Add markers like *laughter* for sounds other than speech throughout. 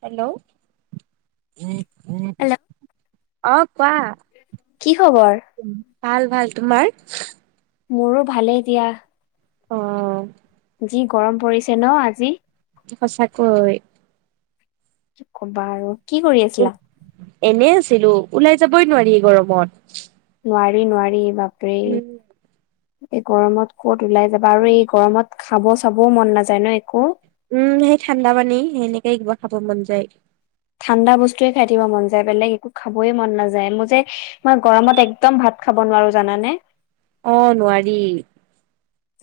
Hello উ hello অ কোৱা কি খবৰ? ভাল ভাল তোমাৰ মোৰো ভালেই এ দিয়া অ যি গৰম পৰিছে ন আজি সঁচাকৈ কি কবা আৰু কি কৰি আছিলা এনে আছিলো ওলাই যাবই নোৱাৰি গৰমত নোৱাৰি নোৱাৰি বাপৰে উম এই গৰমত কত ওলাই যাবা আৰু এই গৰমত খাব চাবও মন নাযায় ন একো উম সেই ঠাণ্ডা পানী সেনেকে কিবা খাব মন যায় ঠাণ্ডা বস্তুয়ে খাই দিব মন যায় বেলেগ একো খাবয় মন নাযায় মোৰ যে মই গৰমত একদম ভাত তাত খাব নোৱাৰো জানে অ নোৱাৰি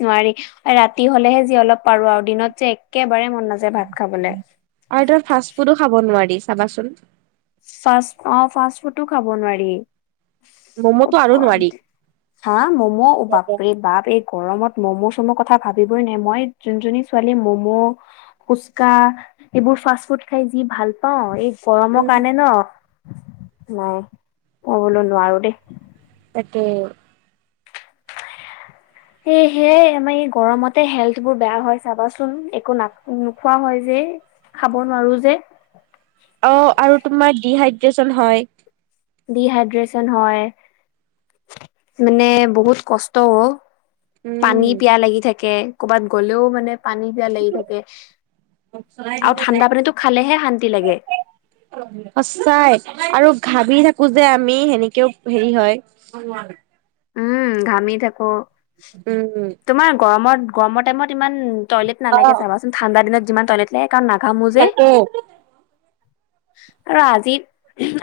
নোৱাৰি ৰাতি হলেহে যি অলপ পাৰো আৰু দিনত যে একে একবাৰে মন নাযায় ভাত খাবলৈ আৰু তাৰ ফাষ্ট ফুডো খাব নোৱাৰি চাবাচোন ফ অ ফাষ্ট ফুডটো খাব নোৱাৰি ম'ম'টো ত আৰু নোৱাৰি হা মম' বাপ বাপ এই গৰমত ম'ম' চম' কথা ভাবিবই নাই মই যোনজনী ছোৱালী ম'ম' ফুচকা এইবোৰ ফাষ্ট ফুড খাই যি ভাল পাওঁ এই গৰমৰ উম কাৰণে ন নাই কবলৈ নোৱাৰো দেই তাকে সে সেয়াই আমাৰ এই গৰমতে হেল্থ বোৰ বেয়া হয় চাবাচোন একো ন নোখোৱা হয়। যে খাব নোৱাৰো যে। অ আৰু তোমাৰ ডিহাইড্ৰচন হয়। ডিহাইড্ৰেচন হয় মানে বহুত কষ্টও অ। পানী উম পিয়া লাগি থাকে কৰ'বাত গ'লেও মানে পানী দিয়া লাগি থাকে আৰু ঠাণ্ডা পানীটো খালেহে শান্তি লাগে। সচাই আৰু ঘাবি খোজে আমি সেনেকেও হেৰি হয়। উম ঘামি থাকো উম তোমাৰ গৰমত গৰমৰ টাইমত ইমান টয়লেট অ নালাগে চাবাচোন ঠাণ্ডা দিনত যিমান টয়লেট লাগে কাৰণ নাঘামো যে। তাকে *unintelligible* আৰু আজি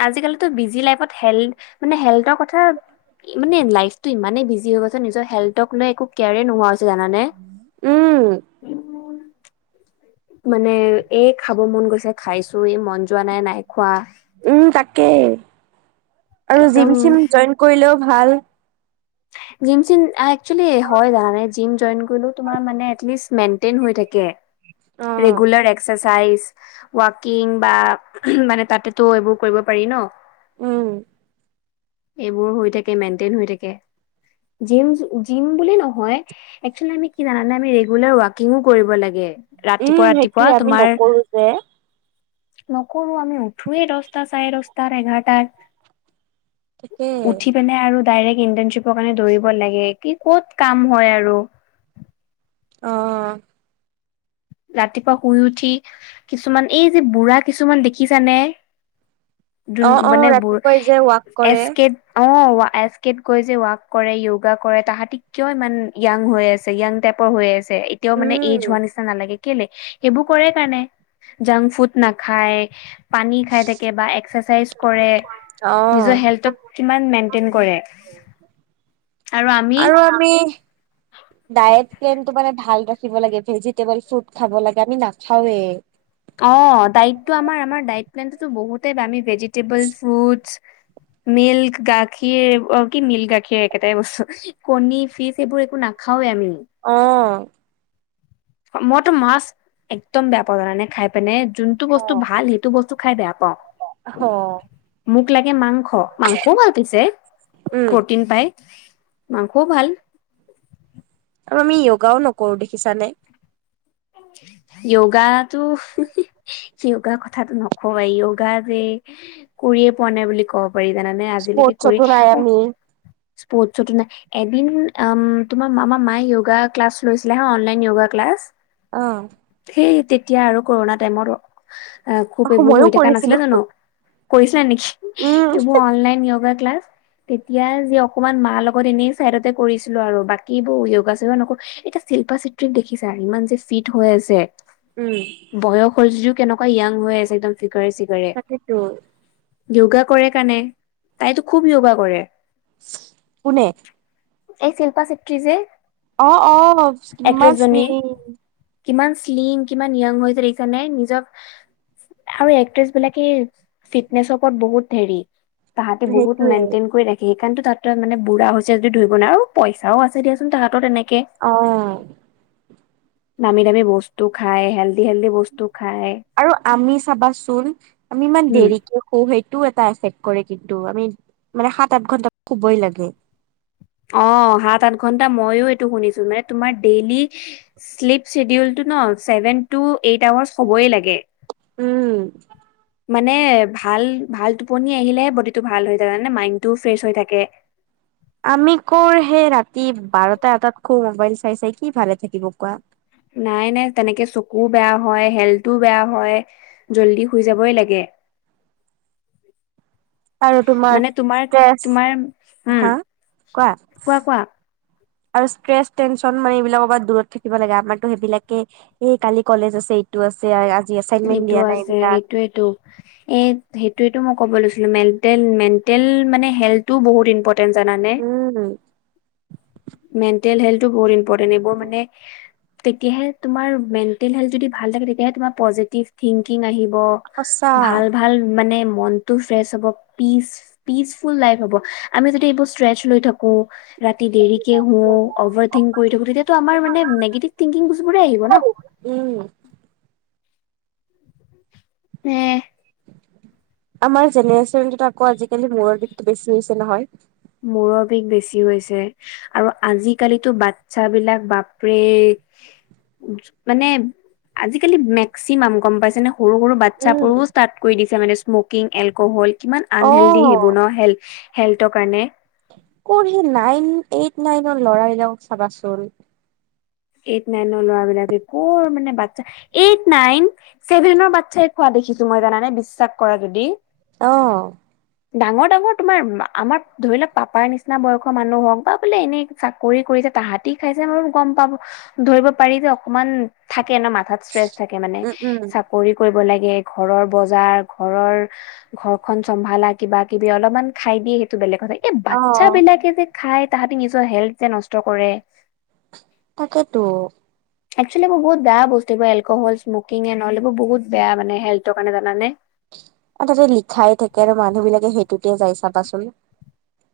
আজিকালি টো বিজি লাইফত হেল মানে হেল্থৰ কথা মানে লাইফতটো ইমানেই বিজি হৈ গৈছে নিজৰ হেল্থক লৈ একো কেয়াৰে নোহোৱা হৈছে, জানা নে? উম মানে এ খাব মন গৈছে খাইছো ই মন যোৱা নাই নাই খোৱা। উম তাকেই আৰু একদম জিম চিম জইন কৰিলেও ভাল। *unintelligible* জিম চিম একচুৱেলী হয় জানা নে জিম জইন কৰিলো তোমাৰ মানে এট লিষ্ট মেইনটেইন হয় থাকে। অ ৰেগুলাৰ এক্সাই চাইচ ৱাকিং বা মানে তাতেতো এইবোৰ কৰিব পাৰি ন। উম। এইবোৰ হৈ থাকে মেইনটেইন হৈ থাকে। জিম জিম বুলি নহয় একচেল আমি কি জানানে আমি ৰেগুলাৰ ৱাকিংৱো কৰিব লাগে। ৰাতিপুৱা উম ৰাতিপুৱা সেইটোয়ে আমি তোমাৰ নকৰো যে নকৰো আমি উঠোৱেই ৰাস্তা চাই ৰাস্তাৰ এঘাৰটাত। তাকে উঠি পিনে আৰু ডাইৰেক্ট ইন্টাৰ্নশিপৰ কাৰণে দৌৰিব লাগে কি ক'ত কাম হয় আৰু। অ। ৰাতিপুৱা শুই উঠি কিছুমান এই যে বুঢ়া কিছুমান দেখিছানে? যোন অ অ মানে ৰাতিপুৱাই যে ৱাক এচ কৰে কে অ এচ কেত গৈ যে ৱাক কৰে য়োগা কৰে তাহাঁতি কিয় ইমান য়াং হৈ আছে য়াং টাইপৰ হৈ আছে। এতিয়াও মানে এইজ উম হোৱা নিচিনা নালাগে। কেলে সেইবোৰ কৰে কাৰণে জংক ফুড নাখায়। পানী খাই থাকে বা এক্সাৰচাইজ কৰে। অ নিজৰ হেল্থক কিমান মেইনটেইন কৰে আৰু আমি *inaudible* ডায়েট প্লেন টো মানে ভাল ৰাখিব লাগে ভেজিটেবল ফ্ৰুট খাব লাগে আমি নাখাওৱে। অঁ দাইত টো আমাৰ আমাৰ দাইট মেইনটো তো বহুতেই ভেজিটেবল ফ্ৰুটচ্ *inaudible* মিল্ক গাখীৰ অ কি মিল্ক গাখীৰ একেটাই বস্তু কণী ফিচ এইবোৰ একো নাখাওৱে আমি। উম। অ মইতো মাছ একদম বেয়া পাওঁ জানা নে খাই পিনে। যোনটো অ বস্তু ভাল সেইটো বস্তু খাই বেয়া পাওঁ। হ মোক লাগে মাংস মাংসও ভাল পাইছে উম প্ৰটিন পাই। মাংসও ভাল। আৰু আমি য়োগাও নকৰো দেখিছানে? য়োগটো য়োগাৰ কথাাতটো নক এই য়োগা যে কৰিয়ে পোৱা নাই বুলি ক'ব পাৰি জানানে আজিলৈকে কৰি স্পৰ্টছতো নাই অ আমি স্পৰ্ট টো নাই, এদিন তোমাৰ মামা মায় য়োগা ক্লাছ লৈছিলে হা অনলাইন য়োগা ক্লাছ। অঁ। তেতিয়া আৰু কৰোণা টাইমত অ খুব এইবোৰ ময়ো হৈ থকা নাছিলে কৰিছিলো জানো কৰিছে নেকি উম অনলাইন যোগা ক্লাছ তেতিয়া যে অকনমান মাৰ লগত এনেই চাইডতে কৰিছিলো আৰু বাকী বোৰ সেউগা চা নকৰো এতিয়া শিল্পা চিত্ৰিত দেখিছা ইমান যে ফিট হৈ আছে উম বয়স হ যদিও কেনেকুৱা য়াং হৈ আছে এক্দম ফিট তাকেেতো য়োগা কৰে কণে তাইতো খুব য়োগা কৰে পনে এই শিল্পা চটি যে অ অ কিমান স্মি এক্ট্ৰেছজনী কিমান শ্লিং কিমান নিয়ং হৈছে দেিছ নে নিজক আৰু এক্ট্ৰেছ বিলাকে ফিটনেচৰ ওপৰত বহুত ধেৰি তাহাঁতি বহুত সেইটোৱে মেইনটেইন কৰি ৰাখে সেইকাৰণ তাহতে মানে বুঢ়া হৈছেদি ধৰিব নাই আৰু পইচাও আছে দিয়াচোন তাহাঁত এনেকে অ দামী দামী বস্তু খায় হেল্দি হেল্দি বস্তু খায় আৰু আমি চাবাচোন আমি ইমান উম দেৰিকে শো সেইটোও এটা আছে কৰে কিন্তু আমি মানে সাত আঠ ঘন্টা শুবই লাগে অ সাত আঠ ঘন্টা মইো এইটো শুনিছো মানে তোমাৰ ডেইলি শ্লিপ শ্বেডিউল ন চছেভেন টু এইট আৱাৰ্চ হ'বই লাগে উম মানে ভাল ভাল টোপনি আহিলেহে বডি টো ভাল হৈ থাকে মানে মাইণ্ডটো ফ্ৰেচ হৈ থাকে আমি ক সেই ৰাতি বাৰটা এটাত খু মোবাইল চাই চাই কি ভালে থাকিব কোৱা নাই নাই তেনেকে চকুও বেয়া হয় হেল্থো বেয়া হয় জল্দি শুই যাবই লাগে আৰু মানে তোমাৰ ষ্ট্ৰেছ তোমাৰ উম হা কোৱা আৰু ষ্ট্ৰেছ টেনশ্যন মানে এইবিলাক অ দূৰত থাকিব লাগে আমাৰতো সেইবিলাকে এই কালি কলেজ আছে এইটো ছে এইটো আছে সেইটোয়েতটো এই সেইটোয়টো মই কব লৈছো ম ম উম, মেণ্টেল হেল্থো বহুত ইম্পটেট এই বব মানে তেতিয়াহে তোমাৰ মেণ্টেল হেল্থ যদি ভাল থাকে তেতিয় থংকিং আহ সঁচা ভাল ভাল মান মনতটো ফ্ৰেছ হব পিচ পিচফুল লাইফ হব আমি যদি এইবোৰ ষ্ট্ৰেচ লৈ থাকো ৰাতি উম, দেৰিকে শো অভাৰ থিংক কৰি থাকো তেতিাতো আমাৰ মানে নিগেটিভ থিংকিংছবোৰে আহিব ন উ উম আমাৰ জেনেৰেশ্যনটোত আকৌ আজিকালি মূৰৰ বিষটো বেছি হৈছে নহয় মূৰৰ বিষ বেছি হৈছে আৰু আজিকালিতো বাচ্ছাবলাক বাপৰে মানে আজিকালি মেক্সিমাম গম পাইছে ন সৰু সৰু উম। বাচ্ছাবোৰও ষ্টাৰ্ট কৰি দিছে মানে স্মকিং এলকহল কিমান আনহেলডি অ', হেইবোৰ ন হেল হেল্থৰ কাৰণে কঢহি নাইন এইট নাইনৰ লৰালাকক চাবাচোন এইট নাইনৰ ল'ৰাবলাকে ক মানে বাচ্ছা এইট নাইন চছেভেনৰ বাচ্ছাই কোৱা দেখিছো মই জানে বিশ্বাস কৰা যদি আহ ডাঙৰ ডাঙৰ তোমাৰ আমাৰ ধৰি লওক পাপাৰ নিচিনা বয়সৰ মানুহ হওক বা বোলে এনেই চাকৰি কৰি তাহাঁতি খাইছে মাৰু গম পাব ধৰিব পাৰি যে অকমান থাকে ন মাথাত ষ্ট্ৰেচ থাকে মানে উম, উম। চাকৰি কৰিব লাগে ঘৰৰ বজাৰ ঘৰৰ ঘৰখন চম্ভালা কিবা কিবি অলপমান খাই দিয়ে সেইটো বেলেগ কথা। এই বাচ্চা অ', বিলাকে যে খাই তাহাঁতি নিজৰ হেল্থ যে নষ্ট কৰে। তাকেতো। একচুৱেলি এইবোৰ বহুত বেয়া বস্তু এই এলকহল, স্মকিং, এন অল বহুত বেয়া মানে হেলঠৰ কাৰণে জানানে? তেতিয়া যাই চাবাচোন।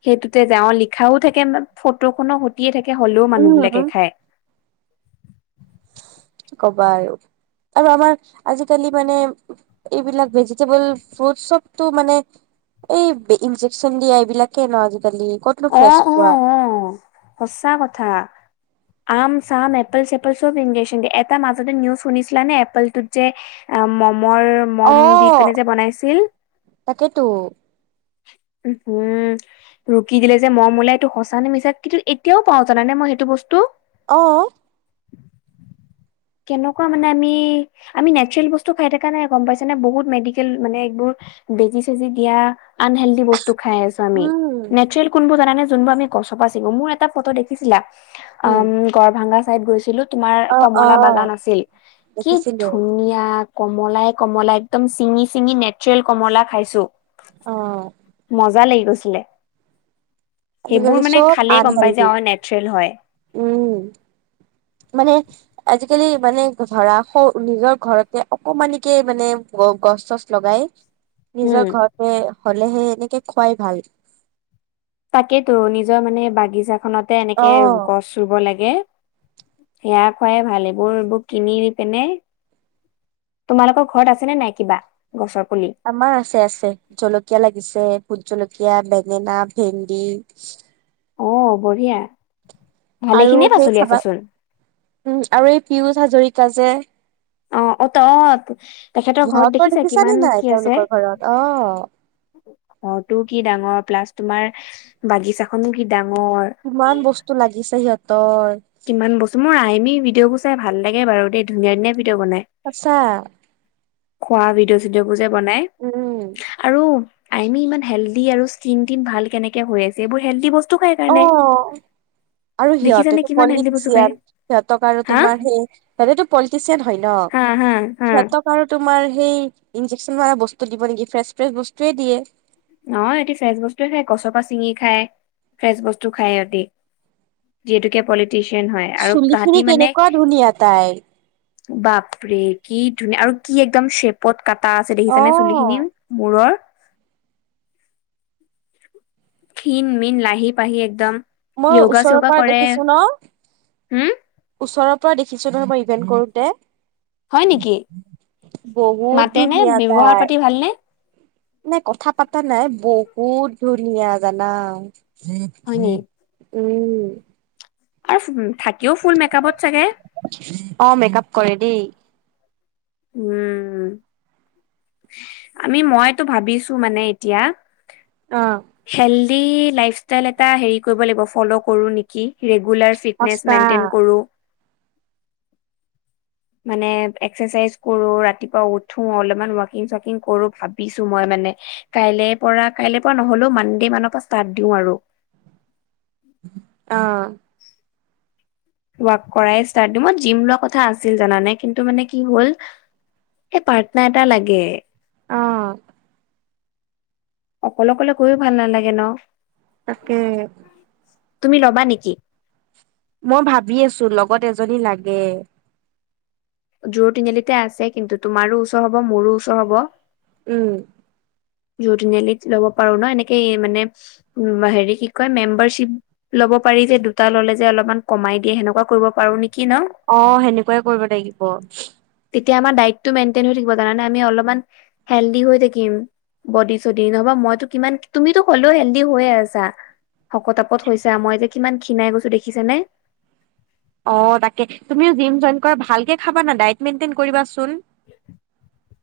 সেইটোতে যাওঁ লিখাও থাকে ফটো খনো সতিয়ে থাকে। হ'লেও মানুহ বিলাকে উম। খায়। কি ক'বা আৰু। আৰু আমাৰ আজিকালি মানে এইবিলাক ভেজিটেবল ফ্ৰুট চবতটো মানে এই ইনজেকচন দিয়া এইবিলাকে ন আজি অ', অ' অ' সঁচা কথা। আম চাম, এপ্পল চেপল, চব ইঞেশ এটা মাজতে নিউজ শুনিছলা নে এপল তোত যে উম মৰ মম দি অ', পিনে যে বনাইছিল? তাকেতো উম হম কি দিলে যে মম ওলাই এইটো সঁচা নে মিচা কিন্তু এতিয়াও পাও জানা নে মই সেইটো বস্তু। অ'। *inaudible* কেনেকুৱা মানে আমি আমি নেচাৰেল বস্তু খাই থকা নাই গম পাইছে নে বহুত মেডিকেল মানে *unintelligible* বেজি-চেজি দিয়া আনহেল্ডি বস্তু খাই আছো আমি। উম কোন বোৰ জানানে যোনবোৰ আমি গছৰপা চিঙু মোৰ এটা ফটো দেখিছিলা উম গৰ ভাংগা চাইদ গৈছিলো তোমাৰ অ অ কমলা বাগান আছিল কি দেখিছিলো ধুনীয়া কমলাই কমলা একদম চিঙি চিঙি নেচৰেল কমলা খাইছো। অ মজা লাগি গৈছিলে। আজিকালি সেইবোৰ মানে চব খালেই গম পায় আনহেল্ডি যে অ', নেচৰেল হয়। উম মানে আজিকালি মানে ধৰা নিজৰ ঘৰতে অকমানিকে মানে গচ চচ লগাই উম। নিজৰ ঘৰতে হ'লেহে এনেকে খুৱাই ভাল। তাকেইেতো নিজৰ মানে বাগিছাখনতে অ এনেকে গছ ৰুব লাগে। সেয়া খোৱাই ভাল এইবোৰ এইবোৰ কিনি পিনে তোমালোকৰ ঘৰত আছেনে নাই কিবা? গছৰ পুলি? আমাৰ আছে আছে জলকীয়া লাগিছে ভোট জলকীয়া কীয়া, বেঙেনা, ভেন্ডি অ' বঢ়িয়া। ভালে আৰু খিনিয়ে সেই পাচলি চাবা আছেচোন উম আৰু পীযুষ হাজৰিকা যে অ', অ' *unintelligible* তেখেতৰ ঘৰত সিহঁতৰ দেখিছা দেখিছানে কিমান নাই কি আছে? তেওঁলোকৰ ঘৰত অ ঘৰটোও কি ডাঙৰ প্লাছ তোমাৰ বাগিছাখনো কি ডাঙৰ কিমান বস্তু লাগিছে সিহঁতৰ। কিমান বস্তু মোৰ আইমি ভিডিঅ বোৰ চাই ভাল লাগে বাৰু দেই ধুনীয়া-ধুনীয়া সচা। খোৱা ভিডিঅ' চিডিঅ'বোৰ যে বনাই উম। আৰু আইমি ইমান হেল্ডি আৰু স্কিন টিন ভাল কেনেকে হৈ আছে এইবোৰ হেল্ডি বস্তু খাই অ' কাৰণে আৰু দেখিছানে সিহঁতেতো কিমান হেল্ডি বস্তু খায় পলিটিচিয়ান সিহঁতক আৰু হা তোমাৰ সেই সিহঁতে টো পলিটিচিয়ান হয় ন। হা হা হা সিহঁতক আৰু তোমাৰ সেই ইনজেকচন মৰা বস্তু দিব নেকি ফ্ৰেছ-ফ্ৰেছ বস্তুয়ে দিয়ে। নহয় ইিহঁতি ফ্ৰেচ বস্তুৱে খায় কছৰপা চিঙি খায় ফ্ৰেচ বস্তু খায় সিহঁতি। যিহেতোকে পলিটি চিয়ান হয় আৰু চুলি খিনি তাহতি মানে কেনেকুৱা ধুনীয়া তাইৰ। বাপৰে কি ধুনীয়া আৰু কি একদম শ্বেপত কাটা আছে দেখিছানে অ'। চুলিখিনি মূৰৰ। খিনমিন লাহি পাহি একদম। মই য়োগা ওচৰৰ চোগা পৰা কৰে দেখিছো ন হম ওচৰৰ পৰা দেখিছো নহয় মই। কৰোতে হয় নেকি বহুত মাতে নে ধুনীয়া ব্যৱহাৰ তাই। পাতি ভালনে নাই, কথা পাতা নাই বহুত ধুনীয়া জানা। হয় নি উ, আৰু থাকিও ফুল মেকপত চাগে। অ', মেকআপ কৰে দেই। উম আমি মইতো ভাবিছো মানে এতিয়া অহ। কি লাইফ ষ্টাইল এটা হেৰি কৰিব লাগিব, ফ'ল' কৰো নেকি? ৰেগুলাৰ ফিটনেছ সঁচা মেইনটেইন কৰোঁ। মানে এক্সাৰচাইজ। কৰো ৰাতিপুৱা উঠো অলপমান ৱাকিং চকিং কৰো ভাবিছো মই মানে কাইলে পৰা কাইলেৰ পৰা নহ'লেও মনডে মানৰ পৰা ষ্টাৰ্ট দিওঁ আৰু। উম ৱাক কৰাই ষ্টাৰ্ট দিম, মই জিম লোৱা কথা আছিল জানানে কিন্তু মানে কি হ'ল এই প্ৰাৰ্থনা এটা লাগে। অ অকলে অকলে গৈও ভাল নালাগে ন। তাকে। তুমি ল'বা নেকি? মই ভাবি আছো লগত এজনী লাগে। জোৰ তিনিআলিতে আছে কিন্তু, তোমাৰো ওচৰ হব মোৰো ওচৰ হব। উম। *unintelligible* লব পাৰো ন এনেকে মানে হেৰি কি কয় মেম্বাৰশ্বিপ কব পাৰি যে দুটা ল'লে যে অলপমান কমাই দিয়ে সেনেুৱা কৰিব পাৰো নেকি ন,? অ সেনেকুৱাই কৰিব লাগিব। তেতিয়া আমাৰ ডটটো মেইনটেইন হৈ থাকিব, জানানে আমি অলপমান হেলডি হৈ থাকিম। বডি চডি নহবা মইতো কিমান তুমিতো হ'লেও হেল্ডি হৈয়ে আছা। শকতাপত হৈছে মই যে কিমান ক্ষীণাই গৈছো দেখিছে নে? অ তাকে, তুমিও জিম জইন কৰা ভালকে খাবানা ডাইত মেণ্টন কৰিবাচোন।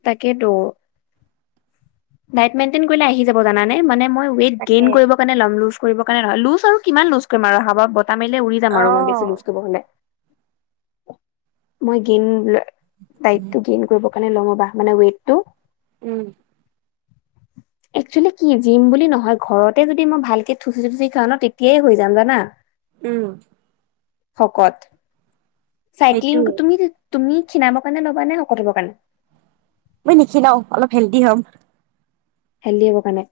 তাকে তো। ডাইট মেণ্টন কৰিলেই আহি যাব জানানে, মানে মই তাকে ৱেটগ্নেইন কৰিব কাৰনে লম কৰিব কাৰণে নহয়, লুজ আৰু কিমান লুজ কৰিম আৰু হাৱাত বতাহ মাৰিলে উৰি যাম অ আৰু মই বেছি লুজ কৰিব হলে। মই গেইন দায়িতটো গেইন কৰিব। ণে ল'ম বাহ মানে ৱেটতো উম, একচুৱেলি কি জিম বুলি নহয়, ঘৰতে যদি মই ভালকে থুচি থুচি খাওঁ ন তেতিয়াই হৈ যাম জানা উম। শকত চাইক্লিং সেইটোয়ে তুমি তুমি সিনাবৰ কাৰণে লবা নে শকত, হবৰ কাৰণে? মই লিখি লও অলপ হেল্ডি হ'ম। হেলদি হব কাৰণে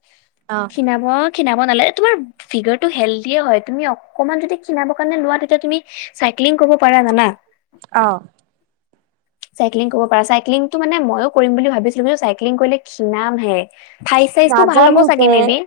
অ শিনাব শিনাব নালাগে তোমাৰ ফিগাৰটো হেলডিয়ে হয় তুমি অকমান যদি শিনাব কাৰণে লোৱা তেতিয়া তুমি ক্লিং কৰিব পাৰা জানা। অ চাইক্লিং কৰিব পাৰা, চাইক্লিংটো মানে মইো কৰিম বুলি ভাবিছিলো কিন্তু চাইক্লিং কৰিলে কিণাম হে। থইজ চাইজটো ভাল হব নাজানো চাগে যে নেকি।